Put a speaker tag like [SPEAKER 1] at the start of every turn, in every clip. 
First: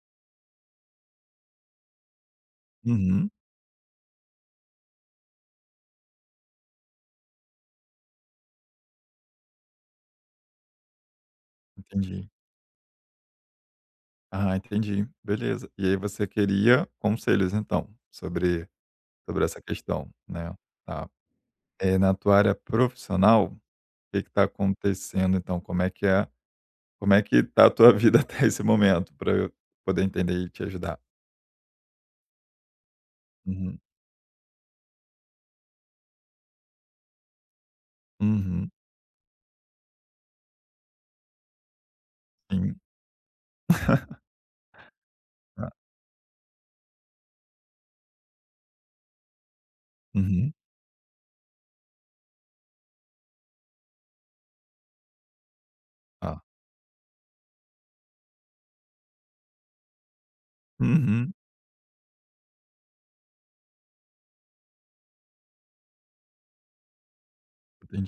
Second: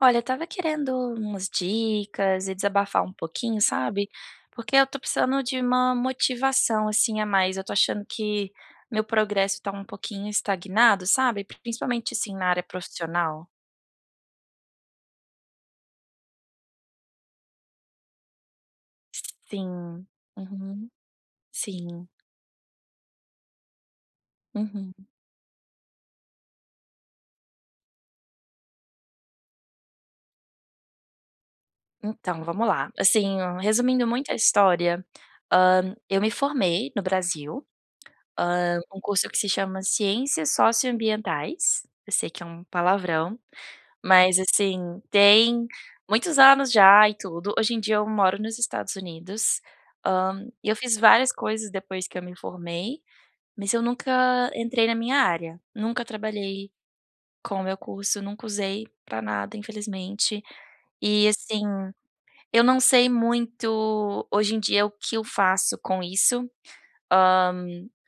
[SPEAKER 1] Olha, eu estava querendo umas dicas e desabafar um
[SPEAKER 2] Uhum,
[SPEAKER 1] pouquinho, sabe? Porque eu tô precisando de uma motivação, assim, a mais. Eu tô achando que meu progresso tá um pouquinho estagnado, sabe? Principalmente,
[SPEAKER 2] entendi.
[SPEAKER 1] assim, na área profissional.
[SPEAKER 2] Ah, entendi. Beleza. E aí você queria conselhos então, sobre essa
[SPEAKER 1] Sim.
[SPEAKER 2] questão, né.
[SPEAKER 1] Uhum.
[SPEAKER 2] Tá. É
[SPEAKER 1] Sim.
[SPEAKER 2] na tua área profissional, o que está
[SPEAKER 1] Uhum.
[SPEAKER 2] acontecendo então? Como é que é como é que tá a tua vida até esse momento para eu poder entender e te ajudar?
[SPEAKER 1] Então, vamos lá. Assim,
[SPEAKER 2] Uhum,
[SPEAKER 1] resumindo muito a história, eu me formei no Brasil,
[SPEAKER 2] uhum,
[SPEAKER 1] um curso que se chama Ciências Socioambientais. Eu sei que é um
[SPEAKER 2] sim,
[SPEAKER 1] palavrão. Mas, assim, tem
[SPEAKER 2] tá.
[SPEAKER 1] muitos anos já e tudo. Hoje em dia eu moro nos Estados Unidos,
[SPEAKER 2] Uhum,
[SPEAKER 1] e eu fiz várias coisas depois que eu me formei, mas eu nunca entrei na minha área. Nunca
[SPEAKER 2] tá.
[SPEAKER 1] trabalhei com o meu curso, nunca usei pra nada, infelizmente. E,
[SPEAKER 2] Uhum,
[SPEAKER 1] assim, eu não sei muito hoje em dia o que eu faço com isso. Hã,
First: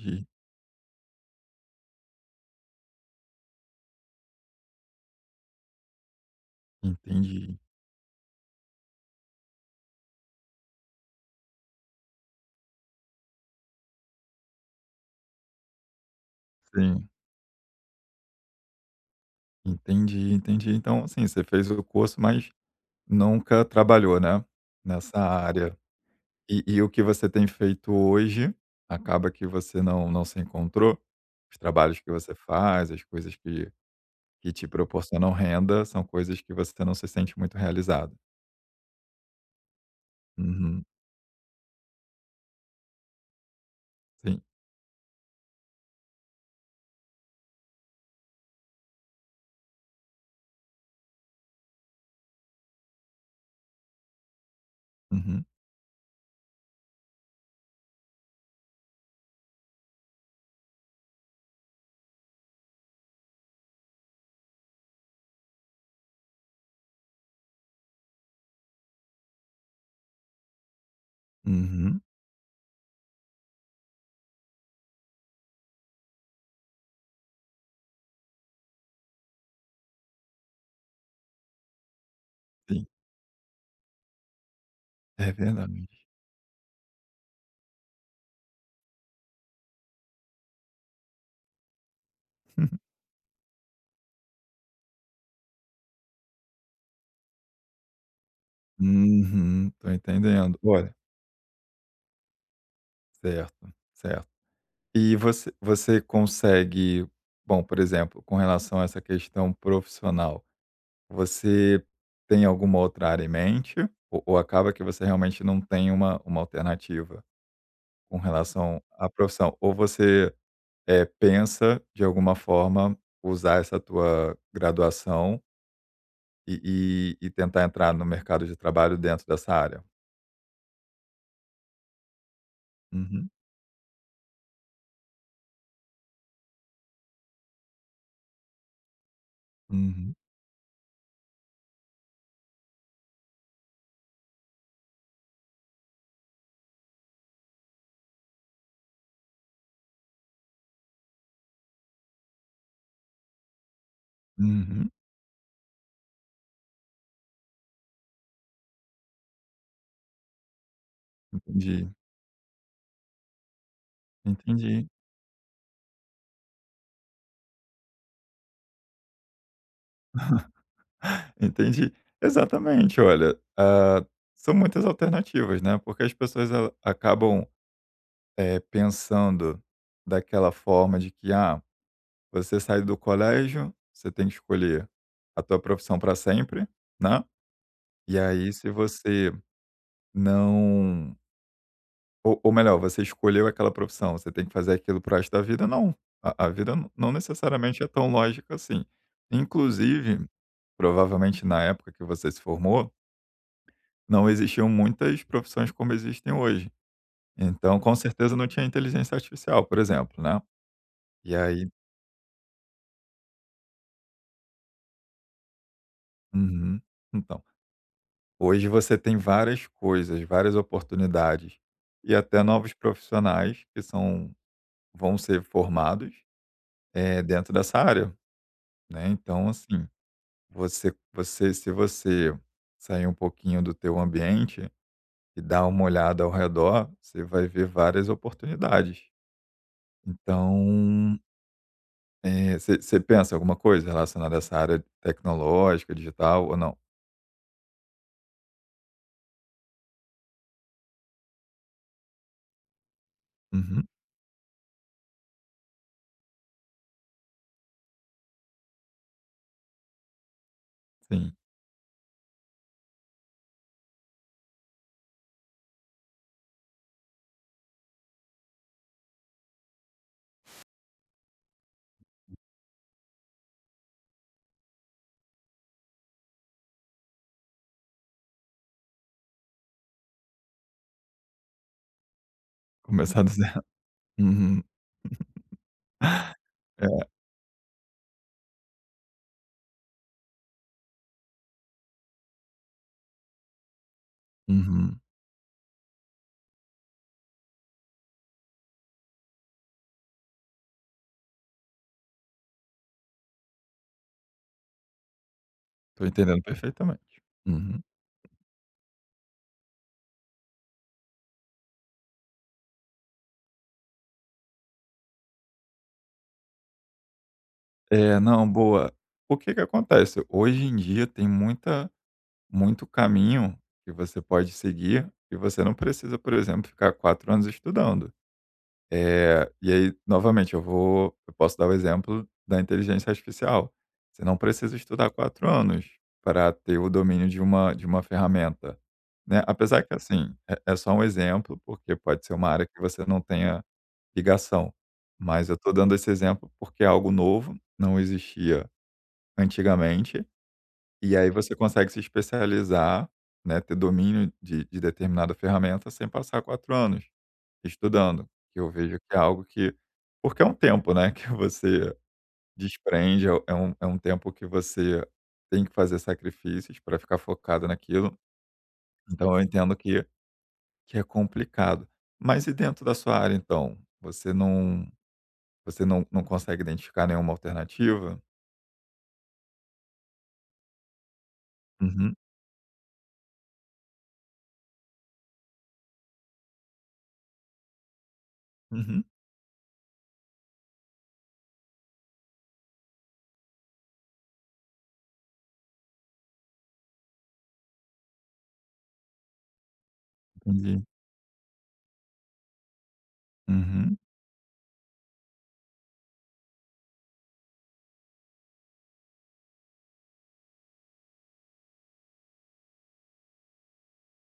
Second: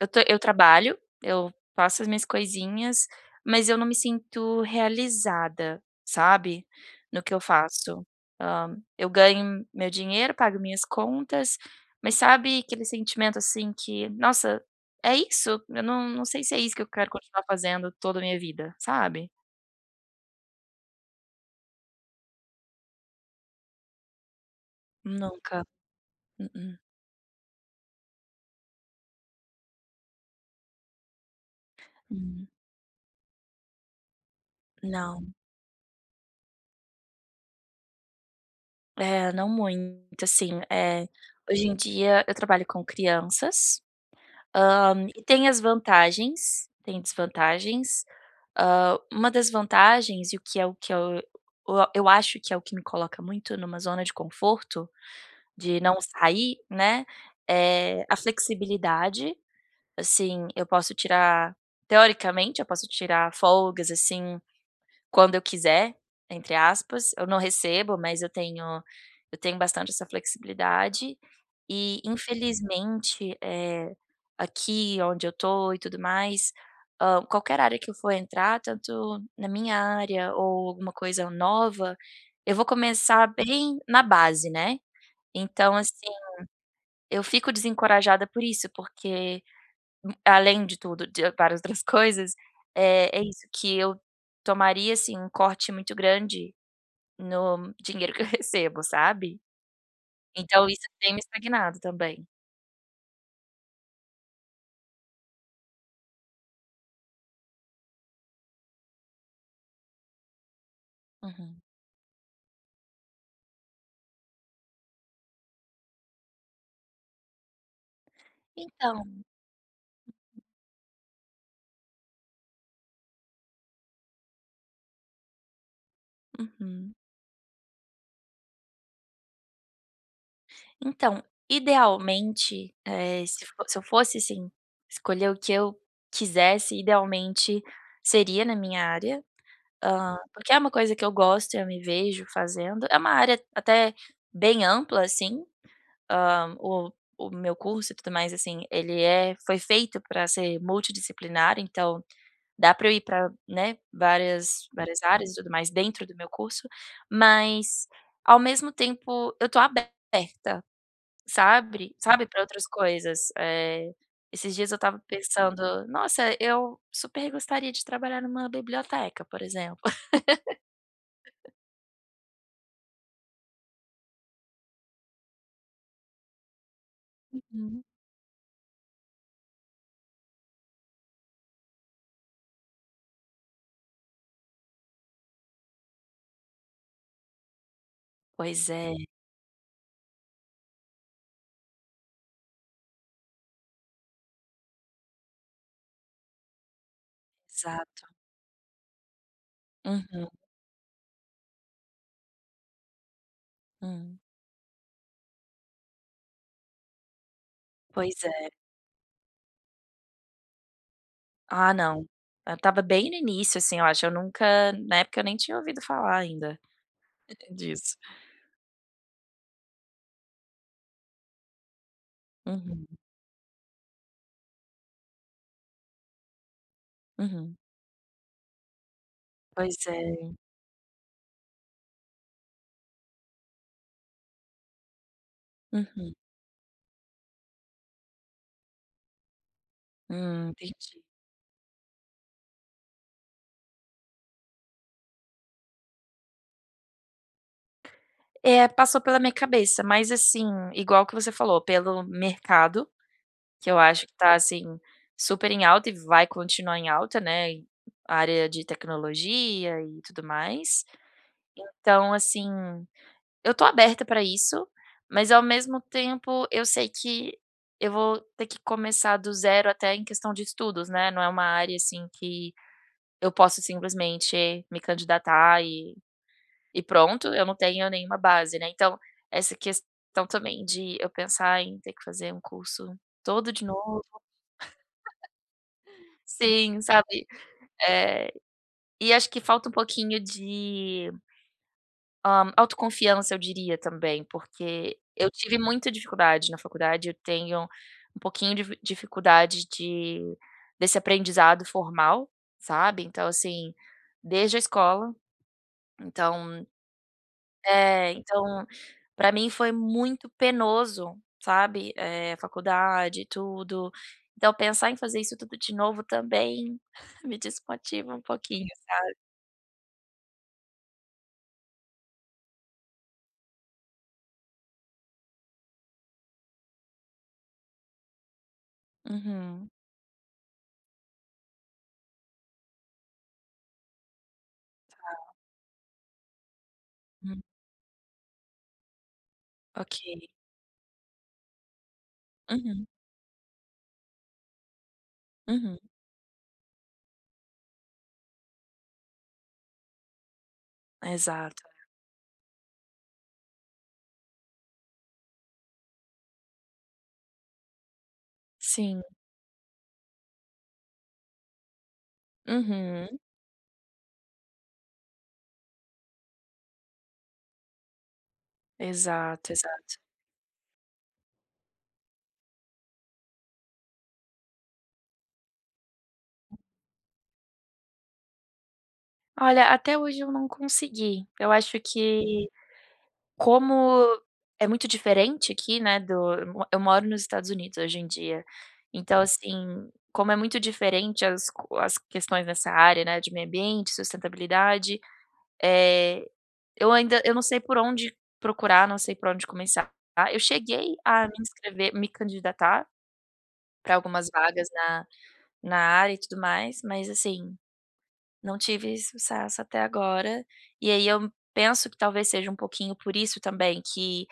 [SPEAKER 1] eu tô eu trabalho, eu faço as minhas coisinhas, mas eu não me sinto realizada, sabe, no que eu
[SPEAKER 2] entendi.
[SPEAKER 1] faço. Eu ganho meu dinheiro, pago minhas contas, mas sabe aquele sentimento, assim, que: "Nossa, é isso? Eu não sei se é isso que eu
[SPEAKER 2] Sim,
[SPEAKER 1] quero continuar fazendo toda a minha vida", sabe?
[SPEAKER 2] entendi, entendi. Então, assim, você fez o curso, mas nunca trabalhou, né, nessa
[SPEAKER 1] Nunca.
[SPEAKER 2] área.
[SPEAKER 1] Mm-mm.
[SPEAKER 2] E o que você tem feito hoje, acaba que você não se encontrou? Os trabalhos que você
[SPEAKER 1] Hum,
[SPEAKER 2] faz, as coisas que te
[SPEAKER 1] não.
[SPEAKER 2] proporcionam renda, são coisas que você não se sente muito realizado.
[SPEAKER 1] É, não muito, assim,
[SPEAKER 2] Uhum,
[SPEAKER 1] é, hoje em dia eu trabalho com crianças.
[SPEAKER 2] sim.
[SPEAKER 1] E tem as vantagens, tem desvantagens. Uma das vantagens e o que eu acho que é o que me coloca muito numa zona de conforto,
[SPEAKER 2] Uhum,
[SPEAKER 1] de não sair, né, é a flexibilidade, assim, eu posso tirar teoricamente, eu posso tirar folgas, assim, quando eu quiser, entre aspas, eu não recebo, mas eu tenho bastante essa flexibilidade. E
[SPEAKER 2] uhum,
[SPEAKER 1] infelizmente, aqui onde eu tô e tudo mais, qualquer área que eu for entrar, tanto na minha área ou alguma coisa nova, eu vou
[SPEAKER 2] sim.
[SPEAKER 1] começar bem na base, né.
[SPEAKER 2] É
[SPEAKER 1] Então
[SPEAKER 2] verdade.
[SPEAKER 1] assim, eu fico desencorajada por isso, porque além de tudo, de várias outras coisas, é isso, que eu tomaria, assim, um corte muito grande no dinheiro que eu recebo, sabe.
[SPEAKER 2] Uhum, tô entendendo.
[SPEAKER 1] Então isso
[SPEAKER 2] Olha,
[SPEAKER 1] tem me estagnado também.
[SPEAKER 2] certo, certo. E você consegue, bom, por exemplo, com relação a essa questão profissional.
[SPEAKER 1] Uhum.
[SPEAKER 2] Você tem alguma outra área em mente, ou acaba que você realmente não tem uma alternativa com relação à
[SPEAKER 1] Então,
[SPEAKER 2] profissão? Ou você, pensa de alguma forma usar essa tua graduação
[SPEAKER 1] uhum.
[SPEAKER 2] e tentar entrar no mercado de trabalho dentro dessa área?
[SPEAKER 1] Então, idealmente,
[SPEAKER 2] Uhum,
[SPEAKER 1] se eu fosse, assim, escolher o que eu quisesse, idealmente seria na minha área,
[SPEAKER 2] uhum,
[SPEAKER 1] porque é uma coisa que eu gosto e eu me vejo fazendo. É uma área até bem ampla, assim, hã, o meu curso e tudo mais, assim, ele foi feito para ser multidisciplinar, então dá para eu ir para, né, várias
[SPEAKER 2] uhum.
[SPEAKER 1] várias áreas e tudo mais dentro do meu curso, mas ao mesmo tempo eu tô aberta,
[SPEAKER 2] Entendi,
[SPEAKER 1] sabe, para outras coisas. Esses dias eu
[SPEAKER 2] entendi,
[SPEAKER 1] tava pensando: "Nossa, eu super gostaria de trabalhar numa biblioteca", por exemplo.
[SPEAKER 2] entendi. Exatamente, olha, são muitas alternativas, né, porque as pessoas ela acabam,
[SPEAKER 1] Uhum.
[SPEAKER 2] pensando daquela forma de que, ah, você sai do colégio, você tem que escolher a tua profissão para sempre, né? E aí
[SPEAKER 1] Pois
[SPEAKER 2] se
[SPEAKER 1] é,
[SPEAKER 2] você não, ou, ou melhor, você escolheu aquela profissão, você tem que fazer aquilo pro resto da vida, não. A vida não necessariamente é tão
[SPEAKER 1] exato.
[SPEAKER 2] lógica assim. Inclusive,
[SPEAKER 1] Uhum,
[SPEAKER 2] provavelmente na época que você se formou,
[SPEAKER 1] hum.
[SPEAKER 2] não existiam muitas profissões como existem hoje. Então, com
[SPEAKER 1] Pois
[SPEAKER 2] certeza não
[SPEAKER 1] é.
[SPEAKER 2] tinha inteligência artificial, por exemplo, né? E aí.
[SPEAKER 1] Ah, não. Eu estava bem no início, assim, eu acho. Eu nunca na época eu nem tinha ouvido falar ainda
[SPEAKER 2] Uhum. Então,
[SPEAKER 1] disso.
[SPEAKER 2] hoje você tem várias coisas, várias oportunidades e até novos
[SPEAKER 1] Uhum,
[SPEAKER 2] profissionais que são vão ser formados, dentro
[SPEAKER 1] uhum.
[SPEAKER 2] dessa área, né. Então,
[SPEAKER 1] Pois
[SPEAKER 2] assim,
[SPEAKER 1] é.
[SPEAKER 2] você você se você sair um pouquinho do teu ambiente e dar uma
[SPEAKER 1] Uhum.
[SPEAKER 2] olhada ao redor, você vai ver várias oportunidades.
[SPEAKER 1] Entendi.
[SPEAKER 2] Então, você pensa em alguma coisa relacionada a essa área tecnológica, digital ou não?
[SPEAKER 1] É, passou pela minha cabeça, mas, assim, igual que você falou, pelo mercado, que eu
[SPEAKER 2] Uhum,
[SPEAKER 1] acho que tá, assim, super em alta e vai continuar em alta, né, e área de tecnologia e tudo mais.
[SPEAKER 2] sim,
[SPEAKER 1] Então, assim, eu tô aberta pra isso, mas ao mesmo tempo eu sei que eu vou ter que começar do zero até em questão de estudos, né, não é uma área, assim, que eu posso simplesmente me candidatar e pronto, eu não tenho nenhuma base, né. Então, essa questão também de eu pensar em ter que fazer um curso
[SPEAKER 2] começar do
[SPEAKER 1] todo
[SPEAKER 2] zero.
[SPEAKER 1] de novo,
[SPEAKER 2] Uhum.
[SPEAKER 1] sim, sabe. Eh, e acho que falta um pouquinho de autoconfiança, eu diria, também, porque
[SPEAKER 2] Uhum.
[SPEAKER 1] eu tive muita dificuldade na faculdade, eu tenho um pouquinho de dificuldade de desse aprendizado formal, sabe, então assim, desde a escola,
[SPEAKER 2] Tô entendendo
[SPEAKER 1] então
[SPEAKER 2] perfeitamente. Uhum.
[SPEAKER 1] então pra mim foi muito penoso, sabe, faculdade e tudo, então pensar em fazer isso tudo de novo também me desmotiva
[SPEAKER 2] É,
[SPEAKER 1] um
[SPEAKER 2] não,
[SPEAKER 1] pouquinho.
[SPEAKER 2] boa. O que que acontece? Hoje em dia tem muita muito caminho que você pode seguir e você não precisa, por exemplo, ficar 4 anos estudando. Eh,
[SPEAKER 1] Uhum,
[SPEAKER 2] e aí, novamente, eu posso dar o exemplo da inteligência artificial. Você não precisa estudar 4 anos para ter o domínio de
[SPEAKER 1] hum,
[SPEAKER 2] uma ferramenta, né. Apesar que,
[SPEAKER 1] ok.
[SPEAKER 2] assim, é só um exemplo, porque pode ser uma área que
[SPEAKER 1] Uhum,
[SPEAKER 2] você não tenha ligação. Mas eu estou
[SPEAKER 1] uhum,
[SPEAKER 2] dando esse exemplo porque é algo novo, não existia antigamente, e aí você
[SPEAKER 1] exato,
[SPEAKER 2] consegue se especializar, né, ter domínio de determinada ferramenta sem passar 4 anos estudando, que eu vejo
[SPEAKER 1] sim.
[SPEAKER 2] que é algo que, porque é um tempo, né, que você
[SPEAKER 1] Uhum.
[SPEAKER 2] desprende, é um tempo que você tem que fazer sacrifícios para ficar focado naquilo, então eu
[SPEAKER 1] Exato,
[SPEAKER 2] entendo
[SPEAKER 1] exato.
[SPEAKER 2] que é complicado. Mas e dentro da sua área então? Você não consegue identificar nenhuma alternativa?
[SPEAKER 1] Olha, até hoje eu não consegui. Eu acho
[SPEAKER 2] Uhum,
[SPEAKER 1] que como é muito diferente aqui, né, do eu mo eu moro nos Estados Unidos hoje em dia,
[SPEAKER 2] uhum,
[SPEAKER 1] então, assim, como é muito diferente as questões nessa área, né, de meio ambiente, sustentabilidade, eh, eu não sei por onde procurar, não sei por onde começar. Eu
[SPEAKER 2] entendi.
[SPEAKER 1] cheguei a me inscrever me candidatar pra
[SPEAKER 2] Uhum,
[SPEAKER 1] algumas vagas na área e tudo mais, mas assim, não tive sucesso até agora, e aí eu penso que talvez seja um pouquinho por isso também que,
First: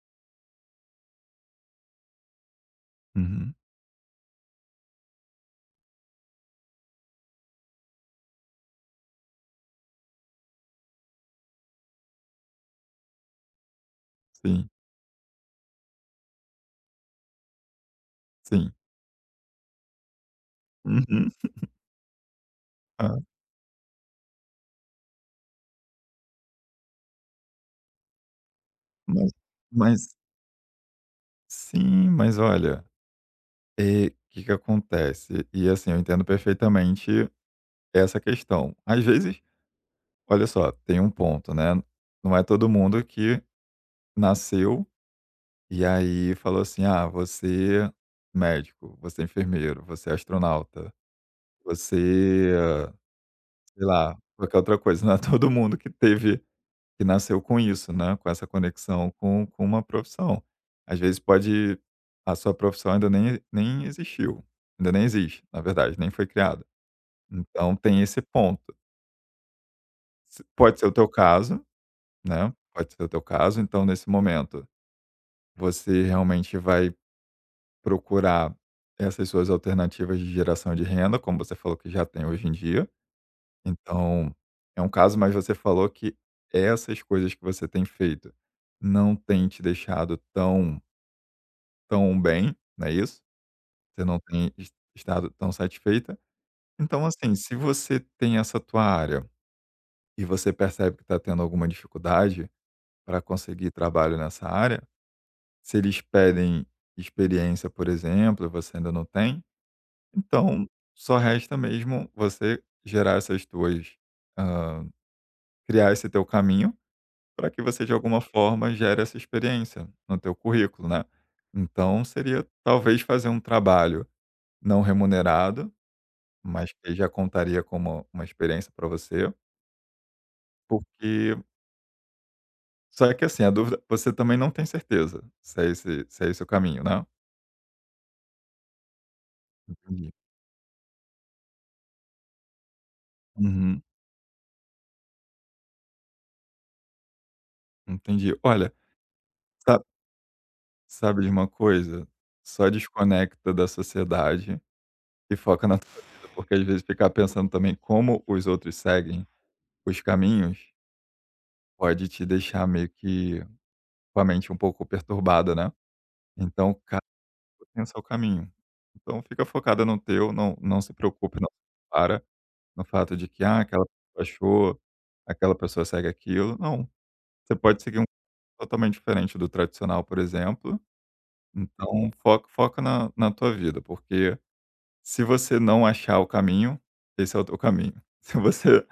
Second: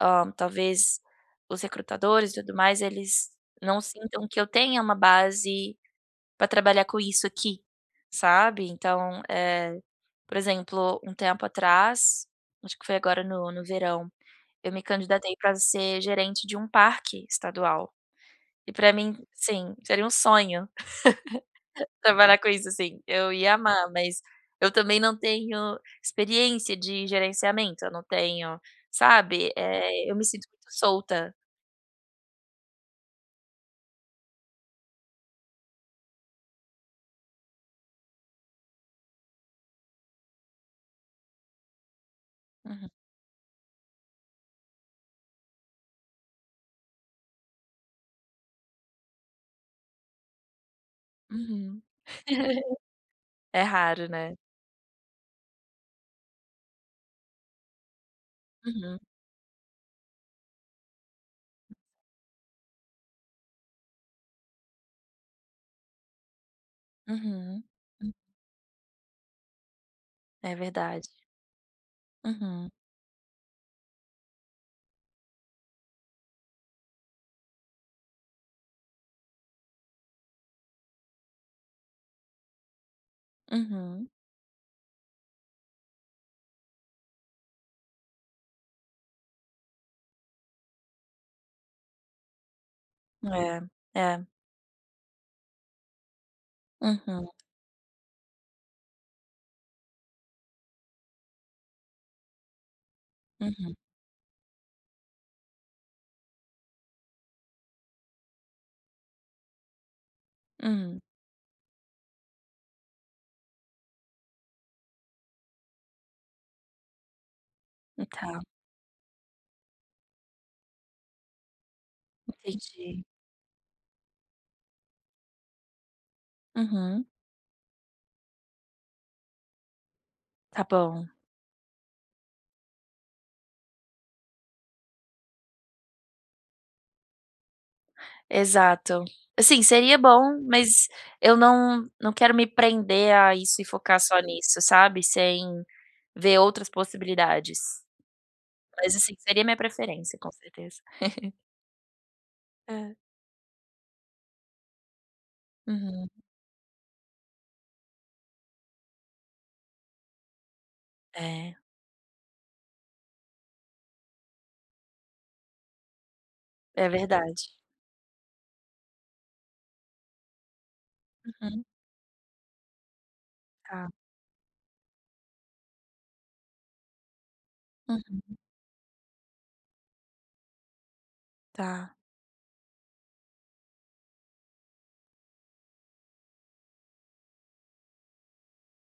[SPEAKER 1] talvez os recrutadores e tudo mais, eles
[SPEAKER 2] uhum.
[SPEAKER 1] não sintam que eu tenha uma base pra trabalhar com isso aqui, sabe. Então, por exemplo, um tempo atrás, acho que foi agora no verão,
[SPEAKER 2] Sim,
[SPEAKER 1] eu me candidatei pra ser gerente de um parque estadual, e
[SPEAKER 2] sim.
[SPEAKER 1] pra mim, seria um sonho
[SPEAKER 2] Uhum.
[SPEAKER 1] trabalhar com isso, assim,
[SPEAKER 2] Ah,
[SPEAKER 1] eu ia amar, mas eu também não tenho experiência de gerenciamento, eu não tenho,
[SPEAKER 2] mas
[SPEAKER 1] sabe, eu
[SPEAKER 2] mas
[SPEAKER 1] me sinto muito solta.
[SPEAKER 2] sim, mas olha, é, o que que acontece? E assim, eu entendo perfeitamente essa questão. Às vezes, olha só, tem um ponto, né, não é todo
[SPEAKER 1] Uhum,
[SPEAKER 2] mundo que nasceu e aí falou assim: "Ah, você é médico, você é enfermeiro, você é astronauta,
[SPEAKER 1] uhum.
[SPEAKER 2] você."
[SPEAKER 1] É
[SPEAKER 2] Sei
[SPEAKER 1] raro,
[SPEAKER 2] lá,
[SPEAKER 1] né?
[SPEAKER 2] qualquer outra coisa, não é todo mundo que teve que nasceu com isso, né, com essa
[SPEAKER 1] Uhum,
[SPEAKER 2] conexão com uma profissão. Às vezes pode a sua profissão ainda nem existiu, ainda nem existe, na verdade, nem foi criada.
[SPEAKER 1] uhum,
[SPEAKER 2] Então tem
[SPEAKER 1] hum.
[SPEAKER 2] esse ponto. S
[SPEAKER 1] É
[SPEAKER 2] Pode ser o
[SPEAKER 1] verdade.
[SPEAKER 2] teu caso, né,
[SPEAKER 1] Uhum,
[SPEAKER 2] pode ser o teu caso, então nesse momento, você realmente vai procurar essas suas alternativas de geração de renda, como você falou que já tem hoje em dia.
[SPEAKER 1] uhum.
[SPEAKER 2] Então, é um caso, mas você falou que essas coisas que você tem feito não tem te deixado tão tão bem, não é isso?
[SPEAKER 1] É,
[SPEAKER 2] Você não
[SPEAKER 1] é.
[SPEAKER 2] tem es estado tão satisfeita. Então,
[SPEAKER 1] Uhum,
[SPEAKER 2] assim, se você tem essa tua área e você percebe que está tendo alguma dificuldade para conseguir
[SPEAKER 1] uhum,
[SPEAKER 2] trabalho nessa área, se eles pedem experiência, por exemplo, e você ainda não tem, então
[SPEAKER 1] hum,
[SPEAKER 2] só resta mesmo você gerar essas tuas, hã, criar esse teu caminho para que você de alguma
[SPEAKER 1] tá,
[SPEAKER 2] forma gere essa experiência no teu currículo, né. Então seria talvez
[SPEAKER 1] entendi.
[SPEAKER 2] fazer um trabalho não remunerado, mas que
[SPEAKER 1] Uhum,
[SPEAKER 2] já contaria como uma experiência para você,
[SPEAKER 1] tá bom.
[SPEAKER 2] porque, só que assim, a dúvida, você também não tem certeza se é esse, se é esse o caminho, né.
[SPEAKER 1] Exato. Assim, seria
[SPEAKER 2] Entendi.
[SPEAKER 1] bom, mas eu não quero me prender a isso e
[SPEAKER 2] Uhum,
[SPEAKER 1] focar só nisso, sabe, sem ver outras possibilidades.
[SPEAKER 2] entendi. Olha,
[SPEAKER 1] Mas, assim, seria minha
[SPEAKER 2] sa
[SPEAKER 1] preferência, com certeza.
[SPEAKER 2] sabe de uma coisa? Só
[SPEAKER 1] É.
[SPEAKER 2] desconecta da sociedade e foca na tua
[SPEAKER 1] Uhum.
[SPEAKER 2] vida, porque às vezes ficar pensando também como os outros seguem os caminhos
[SPEAKER 1] É,
[SPEAKER 2] pode te deixar meio que com a mente um pouco perturbada, né. Então
[SPEAKER 1] é
[SPEAKER 2] cada
[SPEAKER 1] verdade.
[SPEAKER 2] um tem o seu caminho. Então fica focada no teu, não não se preocupe, não
[SPEAKER 1] Uhum.
[SPEAKER 2] para no fato de que, ah, aquela
[SPEAKER 1] Tá.
[SPEAKER 2] pessoa achou, aquela pessoa segue aquilo, não. Você pode seguir um
[SPEAKER 1] Uhum.
[SPEAKER 2] caminho totalmente diferente do tradicional, por exemplo,
[SPEAKER 1] Tá.
[SPEAKER 2] então foca foca na na tua vida, porque se você não achar o caminho, esse é o teu caminho. Se você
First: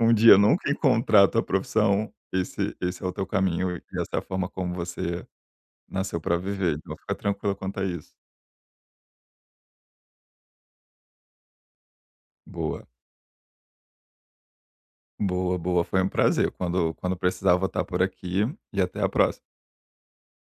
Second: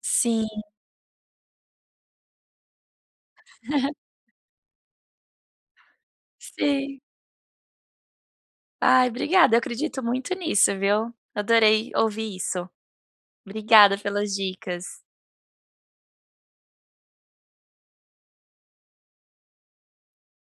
[SPEAKER 2] um dia
[SPEAKER 1] Sim.
[SPEAKER 2] nunca encontrar a tua profissão, esse esse é o teu caminho e essa é a forma como você nasceu para viver, então
[SPEAKER 1] Sim.
[SPEAKER 2] fica tranquila quanto a isso.
[SPEAKER 1] Ai, obrigada, eu acredito muito nisso, viu. Adorei ouvir isso.
[SPEAKER 2] Boa,
[SPEAKER 1] Obrigada pelas dicas.
[SPEAKER 2] boa, foi um prazer. Quando quando precisar, eu vou estar por aqui e até a próxima.